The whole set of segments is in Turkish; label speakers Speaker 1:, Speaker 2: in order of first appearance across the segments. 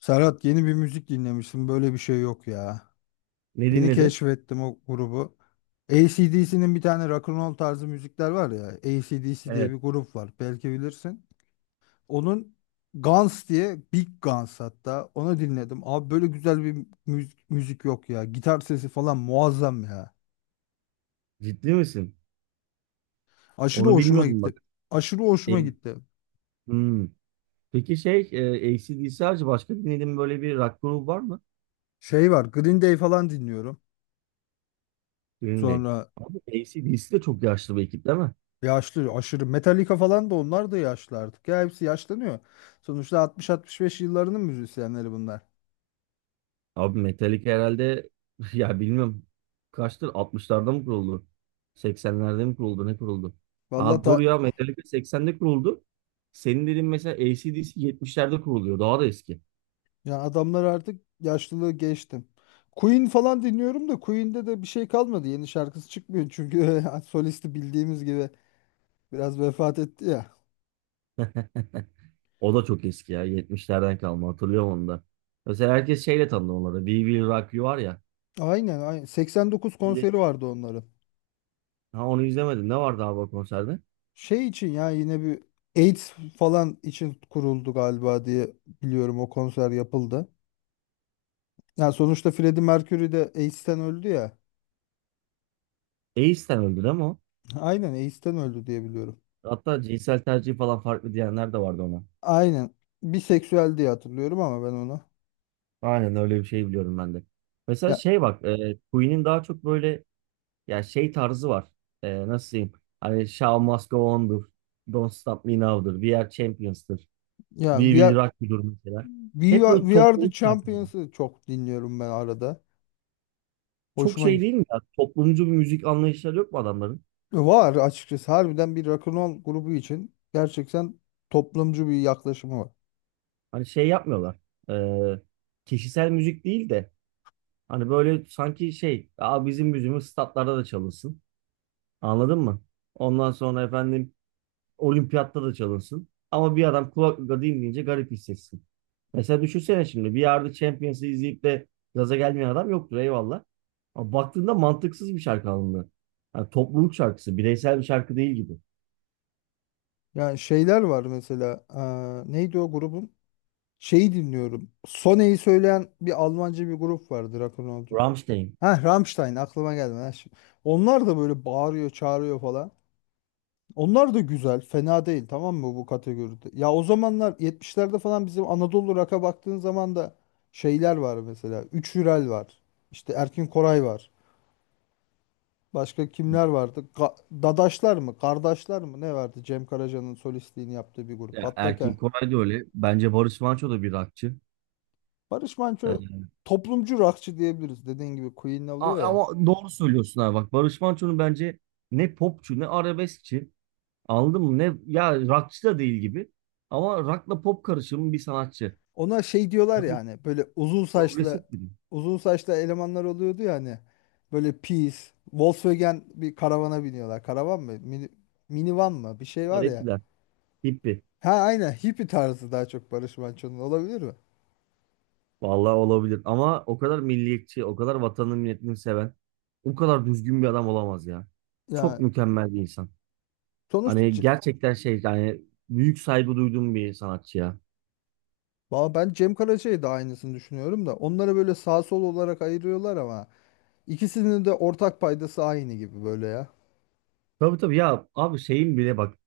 Speaker 1: Serhat yeni bir müzik dinlemişsin. Böyle bir şey yok ya.
Speaker 2: Ne
Speaker 1: Yeni
Speaker 2: dinledin?
Speaker 1: keşfettim o grubu. AC/DC'nin bir tane rock and roll tarzı müzikler var ya. AC/DC diye
Speaker 2: Evet.
Speaker 1: bir grup var. Belki bilirsin. Onun Guns diye Big Guns hatta onu dinledim. Abi böyle güzel bir müzik, müzik yok ya. Gitar sesi falan muazzam ya.
Speaker 2: Ciddi misin?
Speaker 1: Aşırı
Speaker 2: Onu
Speaker 1: hoşuma
Speaker 2: bilmiyordum
Speaker 1: gitti.
Speaker 2: bak.
Speaker 1: Aşırı
Speaker 2: E,
Speaker 1: hoşuma gitti.
Speaker 2: hmm. Peki şey AC/DC harici başka dinlediğin böyle bir rock grubu var mı?
Speaker 1: Şey var, Green Day falan dinliyorum.
Speaker 2: Green Day.
Speaker 1: Sonra.
Speaker 2: Abi AC/DC de çok yaşlı bir ekip değil mi?
Speaker 1: Yaşlı, aşırı Metallica falan, da onlar da yaşlı artık. Ya hepsi yaşlanıyor. Sonuçta 60-65 yıllarının müzisyenleri bunlar.
Speaker 2: Abi Metallica herhalde ya bilmiyorum kaçtır 60'larda mı kuruldu? 80'lerde mi kuruldu? Ne kuruldu?
Speaker 1: Vallahi
Speaker 2: Ha
Speaker 1: ta,
Speaker 2: dur ya Metallica 80'de kuruldu. Senin dediğin mesela AC/DC 70'lerde kuruluyor. Daha da eski.
Speaker 1: ya adamlar artık yaşlılığı geçtim. Queen falan dinliyorum da Queen'de de bir şey kalmadı. Yeni şarkısı çıkmıyor çünkü solisti bildiğimiz gibi biraz vefat etti ya.
Speaker 2: O da çok eski ya. 70'lerden kalma. Hatırlıyorum onu da. Mesela herkes şeyle tanıdı onları. We Will Rock You var ya.
Speaker 1: Aynen, aynen. 89
Speaker 2: Şimdi,
Speaker 1: konseri vardı onların.
Speaker 2: ha onu izlemedim. Ne vardı abi o konserde?
Speaker 1: Şey için ya, yine bir AIDS falan için kuruldu galiba diye biliyorum o konser yapıldı. Yani sonuçta Freddie Mercury de AIDS'ten öldü ya.
Speaker 2: Ace'ten öldü değil mi o?
Speaker 1: Aynen AIDS'ten öldü diye biliyorum.
Speaker 2: Hatta cinsel tercih falan farklı diyenler de vardı ona.
Speaker 1: Aynen. Biseksüel diye hatırlıyorum ama ben onu.
Speaker 2: Aynen öyle bir şey biliyorum ben de. Mesela
Speaker 1: Ya
Speaker 2: şey bak. Queen'in daha çok böyle ya şey tarzı var. Nasıl diyeyim? Hani Show Must Go On'dur. Don't Stop Me Now'dur. We Are Champions'tır.
Speaker 1: ya
Speaker 2: We
Speaker 1: We
Speaker 2: Will
Speaker 1: Are,
Speaker 2: Rock You'dur mesela.
Speaker 1: We
Speaker 2: Hep
Speaker 1: Are,
Speaker 2: böyle
Speaker 1: We Are the
Speaker 2: toplayıp şarkı.
Speaker 1: Champions'ı çok dinliyorum ben arada.
Speaker 2: Çok
Speaker 1: Hoşuma
Speaker 2: şey
Speaker 1: gi-
Speaker 2: değil mi ya? Toplumcu bir müzik anlayışları yok mu adamların?
Speaker 1: var açıkçası. Harbiden bir rock'n'roll grubu için gerçekten toplumcu bir yaklaşımı var.
Speaker 2: Hani şey yapmıyorlar. Ee, Kişisel müzik değil de hani böyle sanki şey, Aa, bizim müziğimiz statlarda da çalınsın. Anladın mı? Ondan sonra efendim olimpiyatta da çalınsın. Ama bir adam kulaklıkla dinleyince garip hissetsin. Mesela düşünsene şimdi bir yerde Champions'ı izleyip de gaza gelmeyen adam yoktur eyvallah. Ama baktığında mantıksız bir şarkı alındı. Yani topluluk şarkısı, bireysel bir şarkı değil gibi.
Speaker 1: Yani şeyler var mesela. Neydi o grubun? Şeyi dinliyorum. Sone'yi söyleyen bir Almanca bir grup vardı rock'n'rollcu.
Speaker 2: Rammstein.
Speaker 1: Ha, Rammstein aklıma geldi. Ha, şimdi- Onlar da böyle bağırıyor, çağırıyor falan. Onlar da güzel, fena değil, tamam mı bu kategoride? Ya, o zamanlar 70'lerde falan bizim Anadolu rock'a baktığın zaman da şeyler var mesela. Üç Hürel var. İşte Erkin Koray var. Başka kimler vardı? Ga- Dadaşlar mı? Kardeşler mi? Ne vardı? Cem Karaca'nın solistliğini yaptığı bir grup.
Speaker 2: Ya
Speaker 1: Hatta ke-
Speaker 2: Erkin Koray da öyle. Bence Barış Manço da bir rockçı.
Speaker 1: Barış
Speaker 2: Ee,
Speaker 1: Manço toplumcu rockçı diyebiliriz. Dediğin gibi Queen
Speaker 2: a-
Speaker 1: oluyor ya.
Speaker 2: ama doğru söylüyorsun abi. Bak Barış Manço'nun bence ne popçu ne arabeskçi. Anladın mı? Ne ya rockçı da değil gibi. Ama rockla pop karışımı bir sanatçı.
Speaker 1: Ona şey diyorlar ya,
Speaker 2: Abi
Speaker 1: hani böyle uzun saçlı,
Speaker 2: progresif biri.
Speaker 1: uzun saçlı elemanlar oluyordu ya, hani böyle pis Volkswagen bir karavana biniyorlar. Karavan mı? Minivan mı? Bir şey var ya.
Speaker 2: Garipler. Hippi.
Speaker 1: Ha, aynen hippie tarzı daha çok Barış Manço'nun olabilir mi?
Speaker 2: Vallahi olabilir. Ama o kadar milliyetçi, o kadar vatanını milletini seven, o kadar düzgün bir adam olamaz ya. Çok
Speaker 1: Ya
Speaker 2: mükemmel bir insan.
Speaker 1: sonuçta
Speaker 2: Hani
Speaker 1: C-
Speaker 2: gerçekten şey yani büyük saygı duyduğum bir sanatçı ya.
Speaker 1: Valla ben Cem Karaca'yı da aynısını düşünüyorum da onları böyle sağ sol olarak ayırıyorlar ama ikisinin de ortak paydası aynı gibi böyle ya.
Speaker 2: Tabii tabii ya abi şeyin bile bak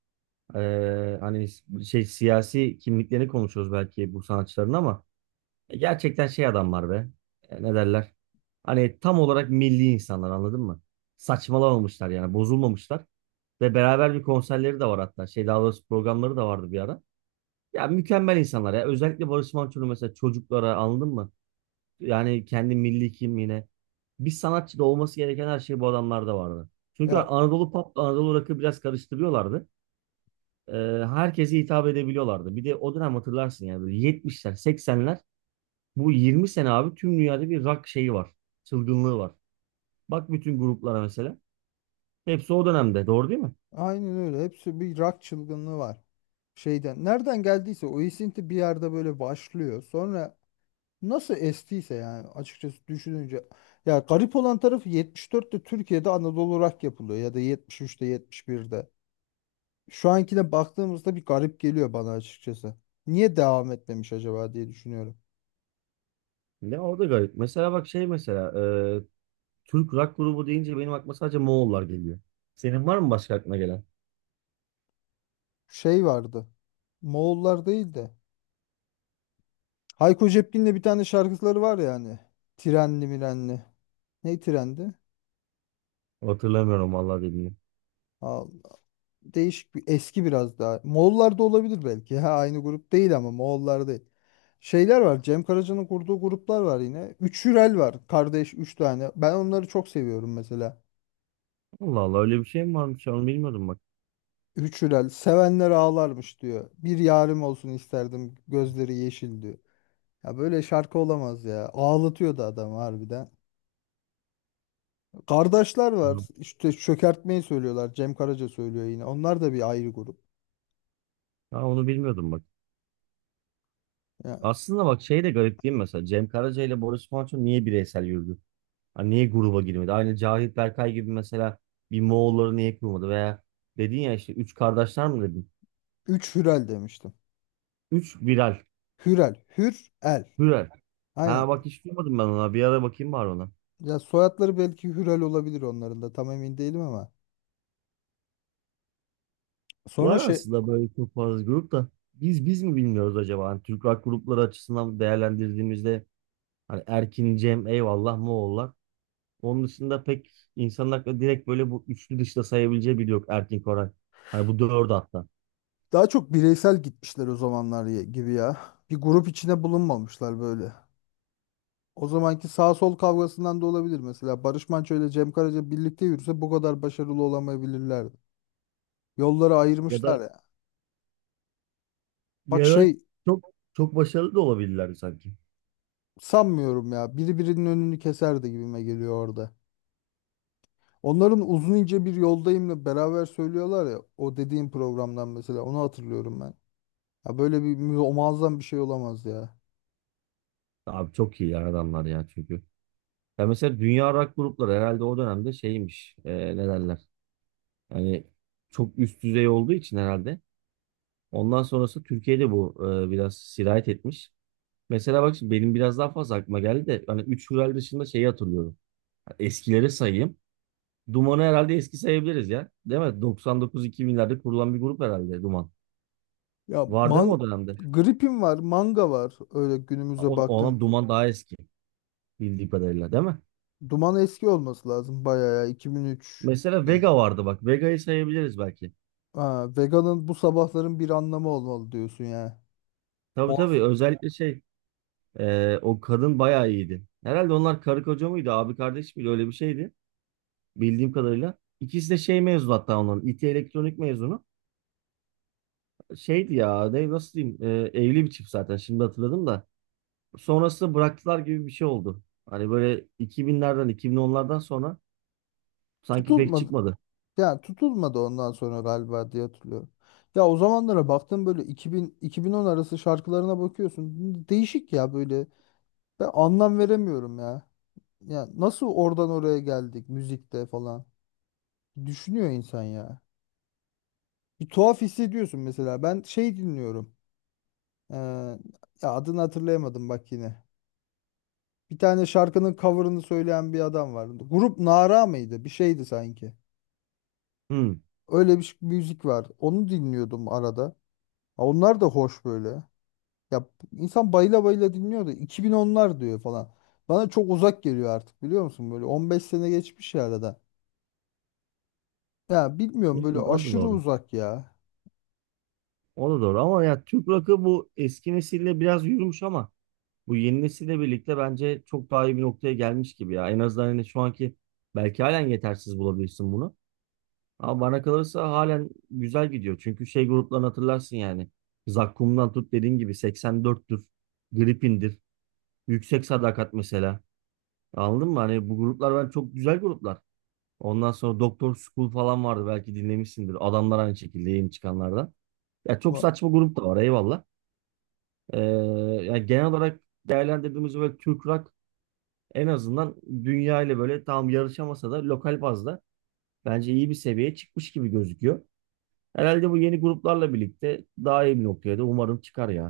Speaker 2: hani şey siyasi kimliklerini konuşuyoruz belki bu sanatçıların ama gerçekten şey adamlar be. Ne derler hani tam olarak milli insanlar anladın mı? Saçmalamamışlar yani bozulmamışlar ve beraber bir konserleri de var hatta şey daha doğrusu programları da vardı bir ara. Ya mükemmel insanlar ya özellikle Barış Manço'nun mesela çocuklara anladın mı? Yani kendi milli kimliğine bir sanatçıda olması gereken her şey bu adamlarda vardı. Çünkü
Speaker 1: Ya,
Speaker 2: Anadolu pop Anadolu rock'ı biraz karıştırıyorlardı e, herkese hitap edebiliyorlardı. Bir de o dönem hatırlarsın yani böyle 70'ler, 80'ler bu 20 sene abi tüm dünyada bir rock şeyi var. Çılgınlığı var. Bak bütün gruplara mesela. Hepsi o dönemde. Doğru değil mi?
Speaker 1: aynen öyle. Hepsi bir rock çılgınlığı var. Şeyden, nereden geldiyse o esinti bir yerde böyle başlıyor. Sonra nasıl estiyse, yani açıkçası düşününce, ya garip olan tarafı yetmiş dörtte Türkiye'de Anadolu rock yapılıyor ya da 73'te, birde şu ankine baktığımızda bir garip geliyor bana açıkçası. Niye devam etmemiş acaba diye düşünüyorum.
Speaker 2: Ne orada garip. Mesela bak şey mesela e, Türk rock grubu deyince benim aklıma sadece Moğollar geliyor. Senin var mı başka aklına gelen?
Speaker 1: Şey vardı. Moğollar değil de. Hayko Cepkin'le bir tane şarkıları var ya hani. Trenli mirenli. Ne trendi?
Speaker 2: Hatırlamıyorum vallahi dediğini.
Speaker 1: Al, değişik bir eski biraz daha. Moğollar da olabilir belki. Ha, aynı grup değil ama Moğollar değil. Şeyler var. Cem Karaca'nın kurduğu gruplar var yine. Üç Hürel var. Kardeş üç tane. Ben onları çok seviyorum mesela.
Speaker 2: Allah Allah öyle bir şey mi varmış? Onu bilmiyordum bak.
Speaker 1: Üç Hürel. Sevenler ağlarmış diyor. Bir yarim olsun isterdim. Gözleri yeşil diyor. Ya, böyle şarkı olamaz ya. Ağlatıyordu adam harbiden. Kardeşler var. İşte çökertmeyi söylüyorlar. Cem Karaca söylüyor yine. Onlar da bir ayrı grup.
Speaker 2: Ha, onu bilmiyordum bak.
Speaker 1: Ya,
Speaker 2: Aslında bak şey de garip değil mi mesela? Cem Karaca ile Boris Manço niye bireysel yürüdü? Hani niye gruba girmedi? Aynı Cahit Berkay gibi mesela bir Moğolları niye kurmadı? Veya dedin ya işte üç kardeşler mi dedin?
Speaker 1: üç Hürel demiştim.
Speaker 2: Üç viral.
Speaker 1: Hürel. Hürel.
Speaker 2: Viral.
Speaker 1: Aynen.
Speaker 2: Ha bak hiç duymadım ben ona. Bir ara bakayım var ona.
Speaker 1: Ya, soyadları belki Hürel olabilir onların da. Tam emin değilim ama.
Speaker 2: Var
Speaker 1: Sonra şey,
Speaker 2: aslında böyle çok fazla grup da biz mi bilmiyoruz acaba? Hani Türk rock grupları açısından değerlendirdiğimizde hani Erkin, Cem, eyvallah Moğollar. Onun dışında pek insanın aklına direkt böyle bu üçlü dışta sayabileceği biri yok Erkin Koray. Hani bu dördü hatta.
Speaker 1: daha çok bireysel gitmişler o zamanlar ya- gibi ya. Bir grup içine bulunmamışlar böyle. O zamanki sağ sol kavgasından da olabilir mesela. Barış Manço ile Cem Karaca birlikte yürüse bu kadar başarılı olamayabilirlerdi. Yolları
Speaker 2: Ya da
Speaker 1: ayırmışlar ya. Bak
Speaker 2: ya da
Speaker 1: şey.
Speaker 2: çok çok başarılı da olabilirler sanki.
Speaker 1: Sanmıyorum ya. Biri birinin önünü keserdi gibime geliyor orada. Onların Uzun ince bir Yoldayım'la beraber söylüyorlar ya. O dediğim programdan mesela onu hatırlıyorum ben. Ya böyle bir mü- muazzam bir şey olamaz ya.
Speaker 2: Abi çok iyi ya adamlar ya çünkü. Ya mesela dünya rock grupları herhalde o dönemde şeymiş. Ne derler? Yani çok üst düzey olduğu için herhalde. Ondan sonrası Türkiye'de bu biraz sirayet etmiş. Mesela bak şimdi benim biraz daha fazla aklıma geldi de hani 3 Hürel dışında şeyi hatırlıyorum. Eskileri sayayım. Duman'ı herhalde eski sayabiliriz ya. Değil mi? 99-2000'lerde kurulan bir grup herhalde Duman.
Speaker 1: Ya,
Speaker 2: Var değil mi
Speaker 1: man
Speaker 2: o dönemde?
Speaker 1: gripim var, manga var. Öyle günümüze baktım.
Speaker 2: Olan Duman daha eski bildiğim kadarıyla değil mi?
Speaker 1: Duman eski olması lazım bayağı ya, 2003.
Speaker 2: Mesela Vega vardı bak. Vega'yı sayabiliriz belki.
Speaker 1: Ha, veganın bu sabahların bir anlamı olmalı diyorsun ya.
Speaker 2: Tabii tabii özellikle şey o kadın bayağı iyiydi. Herhalde onlar karı koca mıydı abi kardeş miydi öyle bir şeydi bildiğim kadarıyla. İkisi de şey mezunu hatta onların İT elektronik mezunu. Şeydi ya ne, nasıl diyeyim evli bir çift zaten şimdi hatırladım da. Sonrasında bıraktılar gibi bir şey oldu. Hani böyle 2000'lerden 2010'lardan sonra sanki pek
Speaker 1: Muazzam.
Speaker 2: çıkmadı.
Speaker 1: Yani tutulmadı ondan sonra galiba diye hatırlıyorum. Ya, o zamanlara baktım böyle 2000 2010 arası şarkılarına bakıyorsun. Değişik ya böyle. Ben anlam veremiyorum ya. Ya nasıl oradan oraya geldik müzikte falan. Düşünüyor insan ya. Bir tuhaf hissediyorsun mesela. Ben şey dinliyorum. Ee, ya adını hatırlayamadım bak yine. Bir tane şarkının cover'ını söyleyen bir adam vardı. Grup Nara mıydı? Bir şeydi sanki.
Speaker 2: Hmm.
Speaker 1: Öyle bir ş- müzik var. Onu dinliyordum arada. Ha, onlar da hoş böyle. Ya insan bayıla bayıla dinliyor da 2010'lar diyor falan. Bana çok uzak geliyor artık, biliyor musun? Böyle 15 sene geçmiş ya arada. Ya
Speaker 2: O
Speaker 1: bilmiyorum, böyle
Speaker 2: da
Speaker 1: aşırı
Speaker 2: doğru.
Speaker 1: uzak ya.
Speaker 2: O da doğru ama ya Türk rock'ı bu eski nesille biraz yürümüş ama bu yeni nesille birlikte bence çok daha iyi bir noktaya gelmiş gibi ya. En azından hani şu anki belki halen yetersiz bulabilirsin bunu. Ama bana kalırsa halen güzel gidiyor. Çünkü şey gruplarını hatırlarsın yani. Zakkum'dan tut dediğin gibi 84'tür. Gripin'dir. Yüksek Sadakat mesela. Anladın mı? Hani bu gruplar ben çok güzel gruplar. Ondan sonra Doktor School falan vardı. Belki dinlemişsindir. Adamlar aynı şekilde yeni çıkanlardan. Ya çok saçma grup da var eyvallah. Ee, Yani genel olarak değerlendirdiğimiz böyle Türk rock en azından dünya ile böyle tam yarışamasa da lokal bazda bence iyi bir seviyeye çıkmış gibi gözüküyor. Herhalde bu yeni gruplarla birlikte daha iyi bir noktaya da umarım çıkar ya.